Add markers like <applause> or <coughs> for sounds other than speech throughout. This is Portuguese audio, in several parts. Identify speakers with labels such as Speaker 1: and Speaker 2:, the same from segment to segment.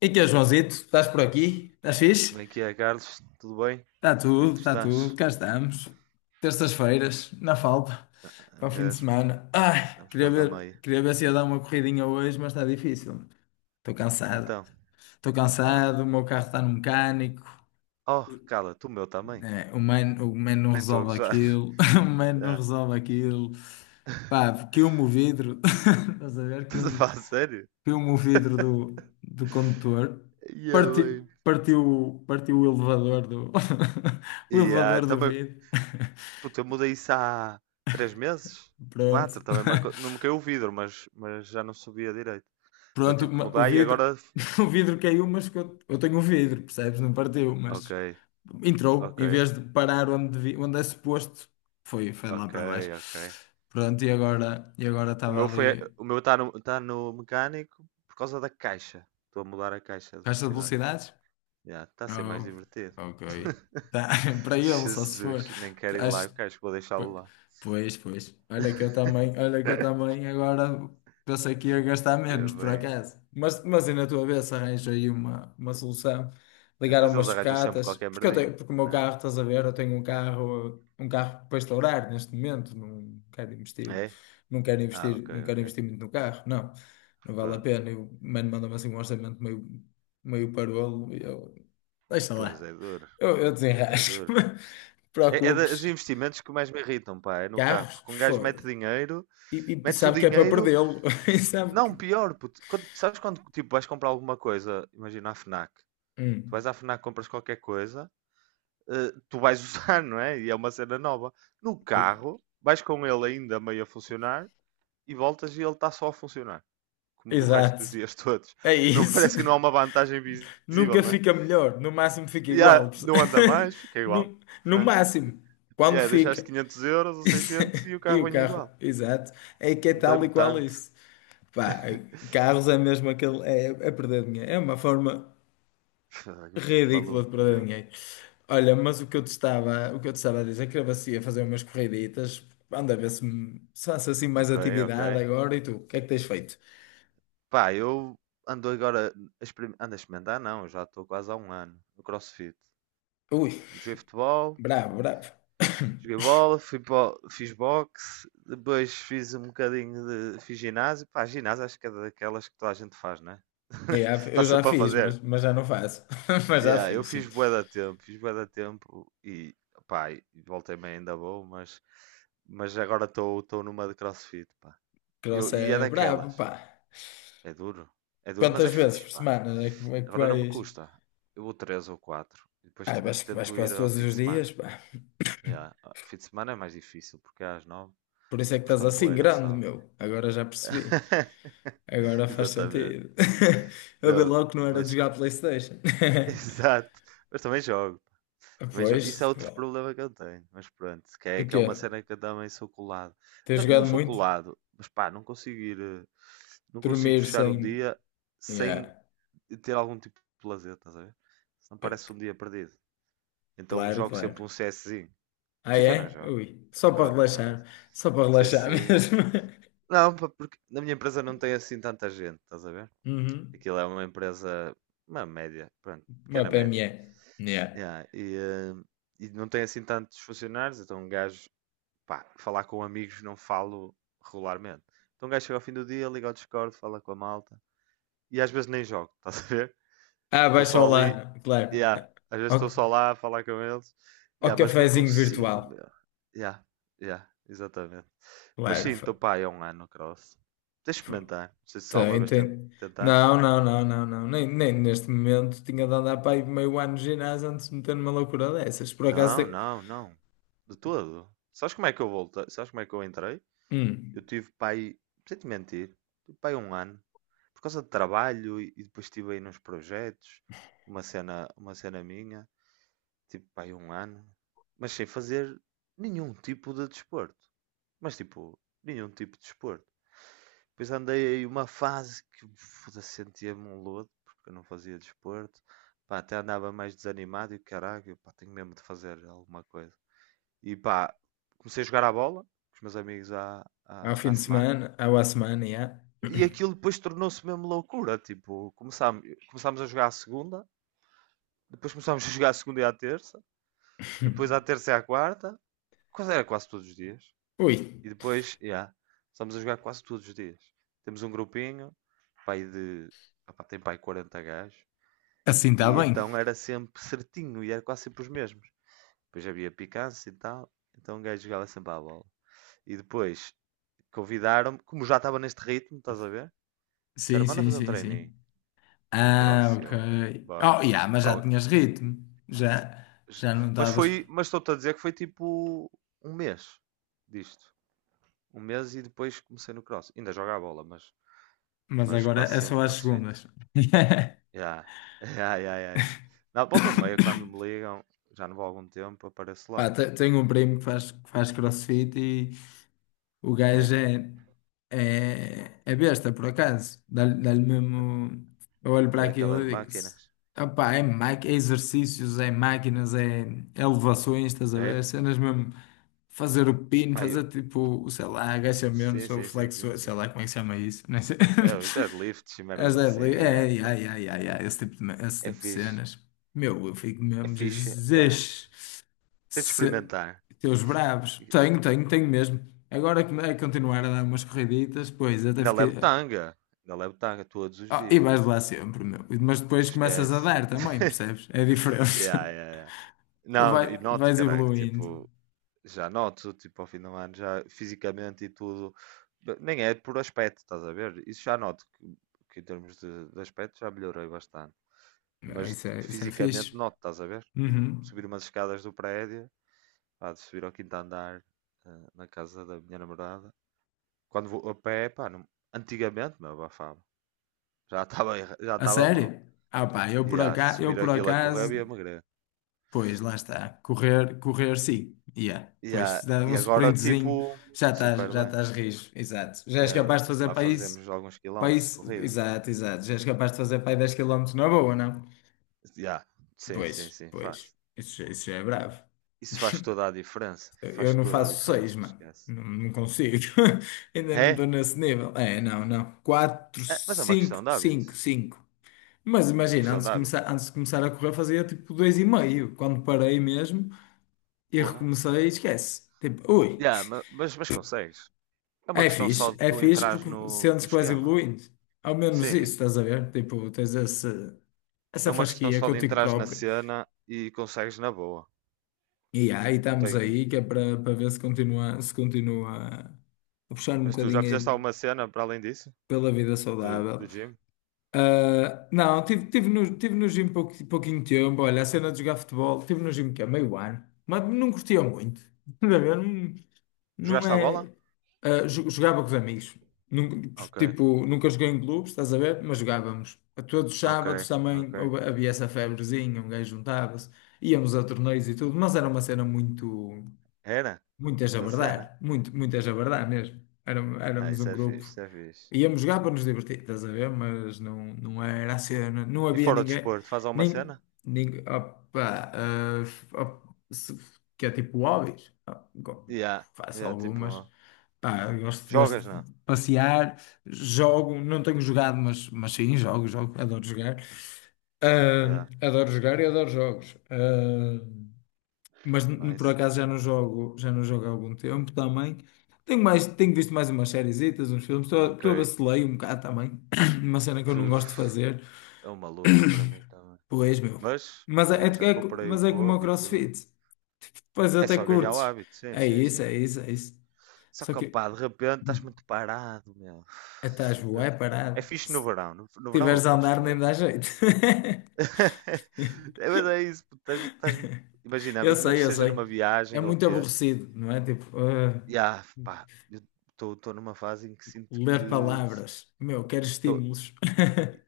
Speaker 1: E que é, Joãozito? Estás por aqui? Estás
Speaker 2: Como
Speaker 1: fixe?
Speaker 2: é que é, Carlos? Tudo bem? Como é que tu
Speaker 1: Está tudo,
Speaker 2: estás?
Speaker 1: cá estamos. Terças-feiras, na falta,
Speaker 2: Ah,
Speaker 1: para o fim de
Speaker 2: mesmo,
Speaker 1: semana. Ai,
Speaker 2: estamos
Speaker 1: queria
Speaker 2: quase à
Speaker 1: ver,
Speaker 2: meia.
Speaker 1: queria ver se ia dar uma corridinha hoje, mas está difícil. Estou cansado.
Speaker 2: Então,
Speaker 1: Estou
Speaker 2: vá.
Speaker 1: cansado, o meu carro está no mecânico.
Speaker 2: Oh, cala, tu o meu também.
Speaker 1: É, o man não
Speaker 2: Nem estou a
Speaker 1: resolve
Speaker 2: gozar.
Speaker 1: aquilo. <laughs> O man
Speaker 2: <laughs>
Speaker 1: não
Speaker 2: Já.
Speaker 1: resolve aquilo.
Speaker 2: <laughs>
Speaker 1: Pá, queimou o vidro. <laughs> Estás a ver?
Speaker 2: Estás a falar a sério?
Speaker 1: Piu-me o vidro do condutor,
Speaker 2: Yeah,
Speaker 1: parti,
Speaker 2: bem.
Speaker 1: partiu o elevador do, <laughs> o
Speaker 2: E,
Speaker 1: elevador do
Speaker 2: também,
Speaker 1: vidro.
Speaker 2: puta, eu mudei isso há três meses?
Speaker 1: <laughs> Pronto.
Speaker 2: Quatro, também não me caiu o vidro, mas já não subia direito. Eu
Speaker 1: Pronto,
Speaker 2: tive que
Speaker 1: o
Speaker 2: mudar e
Speaker 1: vidro,
Speaker 2: agora.
Speaker 1: <laughs> o vidro caiu, mas eu tenho o vidro, percebes? Não partiu,
Speaker 2: Ok,
Speaker 1: mas entrou,
Speaker 2: ok,
Speaker 1: em vez de parar onde, onde é suposto, foi lá
Speaker 2: ok,
Speaker 1: para baixo.
Speaker 2: ok.
Speaker 1: Pronto, e agora estava ali,
Speaker 2: O meu está tá no mecânico por causa da caixa. Estou a mudar a caixa de
Speaker 1: caixa de
Speaker 2: velocidades.
Speaker 1: velocidades?
Speaker 2: Já, está a ser mais
Speaker 1: Oh,
Speaker 2: divertido.
Speaker 1: ok. Tá, <laughs>
Speaker 2: <laughs>
Speaker 1: para ele, só se for.
Speaker 2: Jesus, nem quero ir lá,
Speaker 1: Acho.
Speaker 2: eu quero, acho que vou deixá-lo
Speaker 1: Po-
Speaker 2: lá.
Speaker 1: pois. Olha que eu também agora pensei que ia gastar
Speaker 2: Ya
Speaker 1: menos, por
Speaker 2: bem.
Speaker 1: acaso. Mas e na tua vez arranjo aí uma solução. Ligar a
Speaker 2: Depois eles
Speaker 1: umas
Speaker 2: arranjam sempre
Speaker 1: sucatas,
Speaker 2: qualquer
Speaker 1: porque eu tenho,
Speaker 2: merdinho,
Speaker 1: porque o meu
Speaker 2: né?
Speaker 1: carro, estás a ver, eu tenho um carro para estourar neste momento, não quero investir,
Speaker 2: É?
Speaker 1: não quero
Speaker 2: Ah,
Speaker 1: investir,
Speaker 2: ok,
Speaker 1: não quero
Speaker 2: ok.
Speaker 1: investir muito no carro, não, não vale a
Speaker 2: Pronto.
Speaker 1: pena. E o mano manda-me assim um orçamento meio, meio parolo e eu, deixa
Speaker 2: Pois
Speaker 1: lá,
Speaker 2: é duro,
Speaker 1: eu
Speaker 2: é
Speaker 1: desenrasco, <laughs>
Speaker 2: duro.
Speaker 1: não te
Speaker 2: É dos
Speaker 1: preocupes.
Speaker 2: investimentos que mais me irritam, pá, é no carro.
Speaker 1: Carros?
Speaker 2: Porque um gajo mete
Speaker 1: Foda-se.
Speaker 2: dinheiro,
Speaker 1: E, e
Speaker 2: metes o
Speaker 1: sabe que é para
Speaker 2: dinheiro,
Speaker 1: perdê-lo. <laughs> E sabe
Speaker 2: não,
Speaker 1: que.
Speaker 2: pior, puto. Sabes quando tipo, vais comprar alguma coisa, imagina a FNAC. Tu vais
Speaker 1: Hum,
Speaker 2: à FNAC, compras qualquer coisa tu vais <laughs> usar, não é? E é uma cena nova. No
Speaker 1: pô,
Speaker 2: carro, vais com ele ainda meio a funcionar e voltas e ele está só a funcionar, como do resto dos
Speaker 1: exato.
Speaker 2: dias <laughs> todos.
Speaker 1: É
Speaker 2: Não
Speaker 1: isso.
Speaker 2: parece que não há uma vantagem
Speaker 1: <laughs>
Speaker 2: visível,
Speaker 1: Nunca
Speaker 2: não é?
Speaker 1: fica melhor. No máximo fica
Speaker 2: Já,
Speaker 1: igual.
Speaker 2: não anda mais,
Speaker 1: <laughs>
Speaker 2: fica igual.
Speaker 1: No, no
Speaker 2: Pronto.
Speaker 1: máximo. Quando
Speaker 2: Yeah, deixaste
Speaker 1: fica.
Speaker 2: 500€ ou 600 e
Speaker 1: <laughs>
Speaker 2: o
Speaker 1: E
Speaker 2: carro
Speaker 1: o
Speaker 2: vem
Speaker 1: carro?
Speaker 2: igual.
Speaker 1: Exato. É que é tal e
Speaker 2: Andei-me
Speaker 1: qual
Speaker 2: tanto.
Speaker 1: isso. Pá, carros é mesmo aquele. É, é perder dinheiro. É uma forma
Speaker 2: <laughs> Eu fico
Speaker 1: ridícula de
Speaker 2: maluco,
Speaker 1: perder
Speaker 2: meu.
Speaker 1: dinheiro. Olha, mas o que eu te estava, o que eu te estava a dizer, é que eu ia fazer umas corriditas, anda a ver se, se faço assim mais
Speaker 2: Ok, ok.
Speaker 1: atividade agora e tu, o que é que tens feito?
Speaker 2: Pá, eu ando agora ando a experimentar, não, eu já estou quase há um ano no CrossFit.
Speaker 1: Ui,
Speaker 2: Joguei futebol,
Speaker 1: bravo, bravo.
Speaker 2: joguei
Speaker 1: <coughs>
Speaker 2: bola, fiz boxe, depois fiz um bocadinho de. Fiz ginásio. Pá, ginásio acho que é daquelas que toda a gente faz, não é? <laughs>
Speaker 1: Yeah,
Speaker 2: Está
Speaker 1: eu já
Speaker 2: sempre a
Speaker 1: fiz,
Speaker 2: fazer.
Speaker 1: mas já não faço. <laughs> Mas já
Speaker 2: Yeah, eu
Speaker 1: fiz,
Speaker 2: fiz
Speaker 1: sim.
Speaker 2: bué da tempo, fiz bué da tempo e pá, e voltei-me ainda bom, mas, agora estou numa de CrossFit, pá.
Speaker 1: Cross
Speaker 2: E é
Speaker 1: é brabo,
Speaker 2: daquelas.
Speaker 1: pá.
Speaker 2: É duro. É duro, mas é
Speaker 1: Quantas vezes
Speaker 2: fixe,
Speaker 1: por
Speaker 2: pá.
Speaker 1: semana é que
Speaker 2: Agora não me
Speaker 1: vais?
Speaker 2: custa. Eu vou três ou quatro. E depois
Speaker 1: Ah, vais,
Speaker 2: tento,
Speaker 1: vais
Speaker 2: tento ir
Speaker 1: quase
Speaker 2: ao
Speaker 1: todos
Speaker 2: fim de
Speaker 1: os dias,
Speaker 2: semana.
Speaker 1: pá.
Speaker 2: Yeah. Ao fim de semana é mais difícil, porque é às nove.
Speaker 1: Por isso é que estás
Speaker 2: Custa-me
Speaker 1: assim
Speaker 2: bué ir ao
Speaker 1: grande,
Speaker 2: sábado.
Speaker 1: meu. Agora já percebi.
Speaker 2: <laughs>
Speaker 1: Agora faz
Speaker 2: Exatamente.
Speaker 1: sentido. <laughs> Eu vi
Speaker 2: Não,
Speaker 1: logo que não era de
Speaker 2: mas
Speaker 1: jogar PlayStation.
Speaker 2: <laughs>
Speaker 1: <laughs>
Speaker 2: exato. Mas também jogo. Também jogo. Isso é
Speaker 1: Pois,
Speaker 2: outro
Speaker 1: claro.
Speaker 2: problema que eu tenho. Mas pronto, que
Speaker 1: O
Speaker 2: é, que é
Speaker 1: quê?
Speaker 2: uma cena que eu também sou colado.
Speaker 1: Tens
Speaker 2: Não, não
Speaker 1: jogado
Speaker 2: sou
Speaker 1: muito?
Speaker 2: colado, mas pá, não consigo ir. Não consigo
Speaker 1: Dormir
Speaker 2: fechar um
Speaker 1: sem.
Speaker 2: dia sem
Speaker 1: Yeah.
Speaker 2: ter algum tipo de lazer, estás a ver? Senão
Speaker 1: É,
Speaker 2: parece um dia perdido. Então
Speaker 1: claro,
Speaker 2: jogo sempre
Speaker 1: claro.
Speaker 2: um CSzinho.
Speaker 1: Ah,
Speaker 2: FIFA não
Speaker 1: é?
Speaker 2: jogo.
Speaker 1: Ui. Só para
Speaker 2: Agora não jogo
Speaker 1: relaxar.
Speaker 2: isso.
Speaker 1: Só para relaxar <laughs>
Speaker 2: CSzinho.
Speaker 1: mesmo.
Speaker 2: Não, pá, porque na minha empresa não tem assim tanta gente, estás a ver?
Speaker 1: Uhum.
Speaker 2: Aquilo é uma empresa, uma média, pronto,
Speaker 1: Uma
Speaker 2: pequena média.
Speaker 1: PME. Yeah.
Speaker 2: Yeah, e não tem assim tantos funcionários, então um gajo, pá, falar com amigos não falo regularmente. Então um gajo chega ao fim do dia, liga ao Discord, fala com a malta. E às vezes nem jogo, <laughs> estás a ver?
Speaker 1: Ah,
Speaker 2: Estou
Speaker 1: baixa
Speaker 2: só
Speaker 1: o
Speaker 2: ali,
Speaker 1: claro.
Speaker 2: yeah, às vezes
Speaker 1: Ao,
Speaker 2: estou só lá a falar com eles,
Speaker 1: ao
Speaker 2: yeah, mas não
Speaker 1: cafezinho
Speaker 2: consigo,
Speaker 1: virtual.
Speaker 2: meu. Yeah, yeah, exatamente. Mas sim, estou
Speaker 1: Claro.
Speaker 2: pá, é um ano cross. Tens de experimentar, não sei se alguma
Speaker 1: Tem,
Speaker 2: vez
Speaker 1: tem.
Speaker 2: tentaste.
Speaker 1: Não, não, não, não, não. Nem, nem neste momento tinha de andar para aí meio ano de ginásio antes de meter numa loucura dessas. Por acaso
Speaker 2: Não,
Speaker 1: tem.
Speaker 2: não, não. De todo. Sabes como é que eu voltei? Sabes como é que eu entrei? Eu
Speaker 1: Hum,
Speaker 2: tive pai, sem te mentir, tive pai um ano. Por causa de trabalho e depois estive aí nos projetos, uma cena minha, tipo pai um ano, mas sem fazer nenhum tipo de desporto. Mas tipo, nenhum tipo de desporto. Depois andei aí uma fase que foda-se, sentia-me um lodo, porque eu não fazia desporto. Pá, até andava mais desanimado e caralho, pá, tenho mesmo de fazer alguma coisa. E pá, comecei a jogar à bola com os meus amigos à,
Speaker 1: ao
Speaker 2: à,
Speaker 1: fim
Speaker 2: à
Speaker 1: de
Speaker 2: semana.
Speaker 1: semana, ao à semana, já.
Speaker 2: E
Speaker 1: <coughs>
Speaker 2: aquilo depois tornou-se mesmo loucura. Tipo, começámos a jogar à segunda, depois começámos a <laughs> jogar à segunda e à terça, depois à terça e à quarta, quase era quase todos os dias.
Speaker 1: Ui,
Speaker 2: E depois, yeah, começámos a jogar quase todos os dias. Temos um grupinho, pai de. Opá, tem pai 40 gajos.
Speaker 1: assim está
Speaker 2: E
Speaker 1: bem.
Speaker 2: então era sempre certinho e era quase sempre os mesmos. Depois havia picância e tal. Então um gajo jogava sempre à bola. E depois convidaram-me, como já estava neste ritmo, estás a ver?
Speaker 1: Sim,
Speaker 2: Disseram, manda
Speaker 1: sim,
Speaker 2: fazer um
Speaker 1: sim,
Speaker 2: treininho
Speaker 1: sim.
Speaker 2: no
Speaker 1: Ah,
Speaker 2: cross. E
Speaker 1: ok.
Speaker 2: eu, bora.
Speaker 1: Oh, yeah, mas
Speaker 2: Pá,
Speaker 1: já tinhas ritmo. Já, já não
Speaker 2: mas
Speaker 1: estavas.
Speaker 2: foi, mas estou-te a dizer que foi tipo um mês disto. Um mês e depois comecei no cross. Ainda jogo a bola, mas,
Speaker 1: Mas
Speaker 2: mas
Speaker 1: agora
Speaker 2: quase
Speaker 1: é só
Speaker 2: sempre
Speaker 1: às
Speaker 2: crossfit.
Speaker 1: segundas. <coughs>
Speaker 2: Yeah. Yeah, yeah, yeah. <laughs> Na volta e meia, quando me
Speaker 1: <laughs>
Speaker 2: ligam, já não vou há algum tempo, apareço lá.
Speaker 1: Pá, tenho um primo que faz crossfit. O
Speaker 2: É?
Speaker 1: gajo é, é, é besta, por acaso. Dá-lhe dá-lhe mesmo. Eu olho
Speaker 2: É
Speaker 1: para aquilo
Speaker 2: daquelas
Speaker 1: e digo:
Speaker 2: máquinas.
Speaker 1: opá, é, é exercícios, é máquinas, é é elevações, estás a ver?
Speaker 2: É?
Speaker 1: É cenas mesmo. Fazer o pino,
Speaker 2: Pá, eu...
Speaker 1: fazer tipo, sei lá,
Speaker 2: Sim,
Speaker 1: agachamentos ou
Speaker 2: sim, sim, sim,
Speaker 1: flexões, sei
Speaker 2: sim.
Speaker 1: lá como é que se chama isso, nem sei.
Speaker 2: É, os
Speaker 1: <laughs>
Speaker 2: deadlifts e
Speaker 1: As
Speaker 2: merdas assim.
Speaker 1: deadlift,
Speaker 2: Yeah.
Speaker 1: é, é,
Speaker 2: Opa,
Speaker 1: é, é, é, é, é, esse
Speaker 2: é
Speaker 1: tipo de
Speaker 2: fixe.
Speaker 1: cenas. Meu, eu fico
Speaker 2: É
Speaker 1: mesmo,
Speaker 2: fixe, é.
Speaker 1: Jesus.
Speaker 2: Tens de
Speaker 1: Se...
Speaker 2: experimentar.
Speaker 1: Teus bravos. Tenho, tenho, tenho mesmo. Agora que é continuar a dar umas corriditas, pois até
Speaker 2: Ainda
Speaker 1: fiquei.
Speaker 2: levo tanga. Ainda levo tanga todos os
Speaker 1: Ah, e vais
Speaker 2: dias.
Speaker 1: lá sempre, meu. Mas depois começas a
Speaker 2: Esquece.
Speaker 1: dar também,
Speaker 2: <laughs>
Speaker 1: percebes? É diferente.
Speaker 2: Yeah, yeah, yeah.
Speaker 1: <laughs>
Speaker 2: Não,
Speaker 1: Vai,
Speaker 2: e noto,
Speaker 1: vais
Speaker 2: caraca,
Speaker 1: evoluindo.
Speaker 2: tipo, já noto, tipo, ao fim do ano, já fisicamente e tudo. Nem é por aspecto, estás a ver? Isso já noto que, em termos de, aspecto já melhorei bastante.
Speaker 1: Ah,
Speaker 2: Mas
Speaker 1: isso é, isso é
Speaker 2: fisicamente
Speaker 1: fixe.
Speaker 2: noto, estás a ver? Tipo,
Speaker 1: Uhum.
Speaker 2: subir umas escadas do prédio, pá, de subir ao quinto andar na casa da minha namorada. Quando vou a pé, pá, antigamente, meu, abafava. Já estava já
Speaker 1: A
Speaker 2: estava mal.
Speaker 1: sério? Ah, pá, eu por
Speaker 2: E se
Speaker 1: acaso, eu
Speaker 2: subir
Speaker 1: por
Speaker 2: aquilo a correr,
Speaker 1: acaso,
Speaker 2: eu ia magrer.
Speaker 1: pois lá está. Correr, correr sim. Yeah.
Speaker 2: E,
Speaker 1: Pois,
Speaker 2: ah,
Speaker 1: dá um
Speaker 2: e agora,
Speaker 1: sprintzinho,
Speaker 2: tipo, super
Speaker 1: já
Speaker 2: bem.
Speaker 1: estás rijo. Exato. Já
Speaker 2: E,
Speaker 1: és
Speaker 2: ah,
Speaker 1: capaz de fazer
Speaker 2: lá
Speaker 1: para isso.
Speaker 2: fazemos alguns
Speaker 1: Para
Speaker 2: quilómetros de
Speaker 1: isso,
Speaker 2: corrida.
Speaker 1: exato, exato. Já és capaz de fazer para aí 10 km na boa, não?
Speaker 2: E, ah, sim,
Speaker 1: Pois,
Speaker 2: sim, sim,
Speaker 1: pois.
Speaker 2: faz.
Speaker 1: Isso, isso já é bravo.
Speaker 2: Isso faz toda a diferença.
Speaker 1: Eu
Speaker 2: Faz
Speaker 1: não
Speaker 2: toda a
Speaker 1: faço seis,
Speaker 2: diferença,
Speaker 1: mano.
Speaker 2: esquece.
Speaker 1: Não, não consigo. <laughs> Ainda não
Speaker 2: É?
Speaker 1: estou nesse nível. É, não, não. Quatro,
Speaker 2: É, mas é uma
Speaker 1: cinco,
Speaker 2: questão de hábito.
Speaker 1: cinco, cinco. Mas
Speaker 2: Uma
Speaker 1: imagina,
Speaker 2: questão de hábito.
Speaker 1: antes de começar a correr, fazia tipo dois e meio. Quando parei mesmo e
Speaker 2: Porra.
Speaker 1: recomecei, esquece. Tipo, ui.
Speaker 2: Já, mas consegues. É uma questão só de
Speaker 1: É
Speaker 2: tu
Speaker 1: fixe
Speaker 2: entrares
Speaker 1: porque
Speaker 2: no,
Speaker 1: sentes
Speaker 2: no
Speaker 1: que vais
Speaker 2: esquema.
Speaker 1: evoluindo. Ao menos
Speaker 2: Sim,
Speaker 1: isso, estás a ver? Tipo,
Speaker 2: é
Speaker 1: essa
Speaker 2: uma questão
Speaker 1: fasquia
Speaker 2: só de
Speaker 1: contigo
Speaker 2: entrares na
Speaker 1: próprio.
Speaker 2: cena e consegues na boa.
Speaker 1: E yeah, aí
Speaker 2: Não
Speaker 1: estamos
Speaker 2: tem...
Speaker 1: aí, que é para para ver se continua, se continua a puxar um
Speaker 2: Mas tu já
Speaker 1: bocadinho
Speaker 2: fizeste
Speaker 1: aí
Speaker 2: alguma cena para além disso?
Speaker 1: pela vida
Speaker 2: Do,
Speaker 1: saudável.
Speaker 2: do gym?
Speaker 1: Ah, não, tive, tive no gym pouco, pouquinho tempo. Olha, a cena de jogar futebol, tive no gym que é meio ano, mas não curtia muito. <laughs> Estás a ver? Não, não
Speaker 2: Jogaste à bola?
Speaker 1: é. Ah, jogava com os amigos. Nunca-
Speaker 2: Ok,
Speaker 1: tipo, nunca joguei em clubes, estás a ver? Mas jogávamos. A todos os
Speaker 2: ok,
Speaker 1: sábados
Speaker 2: ok.
Speaker 1: também havia essa febrezinha, um gajo juntava-se, íamos a torneios e tudo, mas era uma cena muito.
Speaker 2: Era?
Speaker 1: Muitas a
Speaker 2: Boa cena.
Speaker 1: verdade, muitas a verdade mesmo.
Speaker 2: Ah,
Speaker 1: Éramos
Speaker 2: isso
Speaker 1: um
Speaker 2: é fixe,
Speaker 1: grupo.
Speaker 2: isso é fixe.
Speaker 1: Íamos jogar para nos divertir, estás a ver? Mas não, não era a cena, não
Speaker 2: E
Speaker 1: havia
Speaker 2: fora do
Speaker 1: ninguém,
Speaker 2: desporto, faz alguma
Speaker 1: nem,
Speaker 2: cena?
Speaker 1: nem opa, ah, op- se- que é tipo hobbies. Ah,
Speaker 2: Yeah,
Speaker 1: faço
Speaker 2: yeah,
Speaker 1: algumas,
Speaker 2: tipo,
Speaker 1: pá, gosto
Speaker 2: jogas, não?
Speaker 1: de passear, jogo, não tenho jogado, mas sim, jogo, jogo, adoro jogar.
Speaker 2: Yeah,
Speaker 1: Ah, adoro jogar e adoro jogos. Ah, mas por
Speaker 2: nice.
Speaker 1: acaso já não jogo há algum tempo também. Tenho mais, tenho visto mais umas sériezitas, uns filmes, estou a
Speaker 2: Ok.
Speaker 1: vacilei um bocado também, <clears throat> uma cena que eu não gosto de
Speaker 2: Uf,
Speaker 1: fazer,
Speaker 2: é uma luta para mim também.
Speaker 1: pois meu.
Speaker 2: Mas,
Speaker 1: Mas é,
Speaker 2: yeah, já
Speaker 1: é,
Speaker 2: comprei o
Speaker 1: mas é como o
Speaker 2: Kobe e tudo.
Speaker 1: CrossFit, pois
Speaker 2: É
Speaker 1: até
Speaker 2: só ganhar o
Speaker 1: curtes.
Speaker 2: hábito, sim,
Speaker 1: É
Speaker 2: sim,
Speaker 1: isso,
Speaker 2: sim.
Speaker 1: é isso, é isso.
Speaker 2: Só
Speaker 1: Só
Speaker 2: que, opá,
Speaker 1: que
Speaker 2: de repente estás muito parado, meu. De
Speaker 1: estás bué
Speaker 2: repente. É
Speaker 1: parado.
Speaker 2: fixe no
Speaker 1: Se
Speaker 2: verão. no, verão eu
Speaker 1: tiveres a
Speaker 2: gosto
Speaker 1: andar
Speaker 2: de
Speaker 1: nem
Speaker 2: ler.
Speaker 1: dá jeito. <laughs>
Speaker 2: <laughs> É, mas é isso. Pô, imagina
Speaker 1: Eu
Speaker 2: menos
Speaker 1: sei,
Speaker 2: que
Speaker 1: eu
Speaker 2: seja
Speaker 1: sei.
Speaker 2: numa
Speaker 1: É
Speaker 2: viagem ou o
Speaker 1: muito
Speaker 2: quê.
Speaker 1: aborrecido, não é? Tipo, ah,
Speaker 2: E, pá, eu estou numa fase em que sinto que.
Speaker 1: ler palavras. Meu, quero
Speaker 2: Tô,
Speaker 1: estímulos.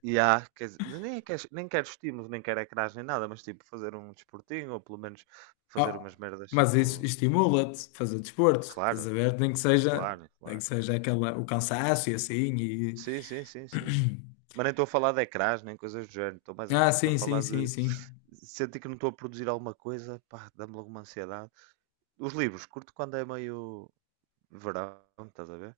Speaker 2: e há, quer dizer, nem quero estímulos, nem quero ecrãs, nem nada, mas tipo fazer um desportinho ou pelo menos fazer
Speaker 1: Ah,
Speaker 2: umas merdas
Speaker 1: mas isso
Speaker 2: tipo.
Speaker 1: estimula-te a fazer desporto, estás
Speaker 2: Claro,
Speaker 1: a ver? Nem que seja,
Speaker 2: claro,
Speaker 1: nem que
Speaker 2: claro.
Speaker 1: seja aquela, o cansaço e assim. E...
Speaker 2: Sim, sim, sim, sim.
Speaker 1: <clears throat>
Speaker 2: Mas nem estou a falar de ecrãs, nem coisas do género, estou mais
Speaker 1: Ah,
Speaker 2: a
Speaker 1: sim, sim,
Speaker 2: falar
Speaker 1: sim,
Speaker 2: de
Speaker 1: sim.
Speaker 2: sentir que não estou a produzir alguma coisa, pá, dá-me logo uma ansiedade. Os livros, curto quando é meio verão, estás a ver?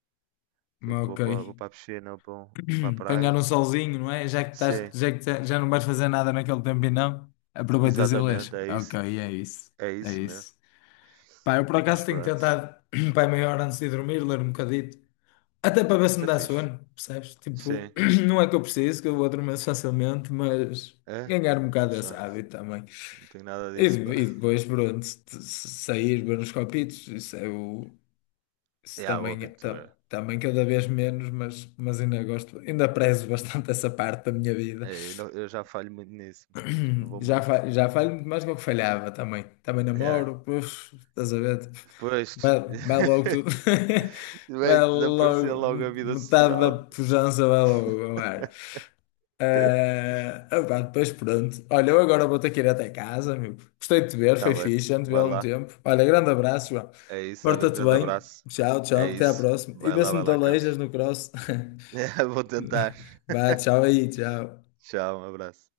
Speaker 2: Tipo,
Speaker 1: Mas
Speaker 2: vou para, vou
Speaker 1: ok.
Speaker 2: para a piscina, vou para, vou para a
Speaker 1: <clears throat> Apanhar um
Speaker 2: praia.
Speaker 1: solzinho, não é? Já que estás,
Speaker 2: Sim,
Speaker 1: já que já não vais fazer nada naquele tempo e não, aproveitas e lês.
Speaker 2: exatamente, é isso.
Speaker 1: Ok, é isso.
Speaker 2: É
Speaker 1: É
Speaker 2: isso mesmo.
Speaker 1: isso. Pá, eu por
Speaker 2: Mas
Speaker 1: acaso tenho
Speaker 2: pronto, isso
Speaker 1: tentado, <clears throat> pá, 30 minutos antes de dormir, ler um bocadito. Até para ver se me
Speaker 2: é
Speaker 1: dá
Speaker 2: fixe.
Speaker 1: sono, percebes? Tipo,
Speaker 2: Sim,
Speaker 1: <clears throat> não é que eu preciso, que eu vou dormir facilmente, mas
Speaker 2: é.
Speaker 1: ganhar um bocado
Speaker 2: Que
Speaker 1: desse
Speaker 2: sorte.
Speaker 1: hábito também.
Speaker 2: Não tenho nada
Speaker 1: E,
Speaker 2: disso, pá.
Speaker 1: e
Speaker 2: <laughs>
Speaker 1: depois, pronto, se sair, ver uns copitos, isso é o. Isso
Speaker 2: É, o
Speaker 1: também,
Speaker 2: hábito é.
Speaker 1: também cada vez menos, mas ainda gosto, ainda prezo bastante <laughs> essa parte da minha vida.
Speaker 2: É, eu, não- eu já falho muito nisso. Já não vou
Speaker 1: Já,
Speaker 2: muito.
Speaker 1: já falho muito mais do que eu falhava também. Também
Speaker 2: É,
Speaker 1: namoro, pois, estás a ver? Tipo,
Speaker 2: depois.
Speaker 1: vai, vai logo tudo.
Speaker 2: <laughs>
Speaker 1: <laughs>
Speaker 2: Vai
Speaker 1: Vai
Speaker 2: desaparecer
Speaker 1: logo,
Speaker 2: logo a vida
Speaker 1: metade da
Speaker 2: social.
Speaker 1: pujança vai logo ao ar.
Speaker 2: <laughs>
Speaker 1: Ah, opá, depois pronto. Olha, eu agora vou ter que ir até casa, meu. Gostei de te ver,
Speaker 2: Tá
Speaker 1: foi
Speaker 2: bem,
Speaker 1: fixe, já não te vi há
Speaker 2: vai
Speaker 1: algum
Speaker 2: lá.
Speaker 1: tempo. Olha, grande abraço, João.
Speaker 2: É isso, olha, um
Speaker 1: Porta-te
Speaker 2: grande
Speaker 1: bem.
Speaker 2: abraço.
Speaker 1: Tchau,
Speaker 2: É
Speaker 1: tchau, até à
Speaker 2: isso.
Speaker 1: próxima. E vê se me
Speaker 2: Vai
Speaker 1: te
Speaker 2: lá,
Speaker 1: aleijas
Speaker 2: Carlos.
Speaker 1: no cross. <laughs>
Speaker 2: <laughs> Vou tentar.
Speaker 1: Vá, tchau aí, tchau.
Speaker 2: Tchau, um abraço.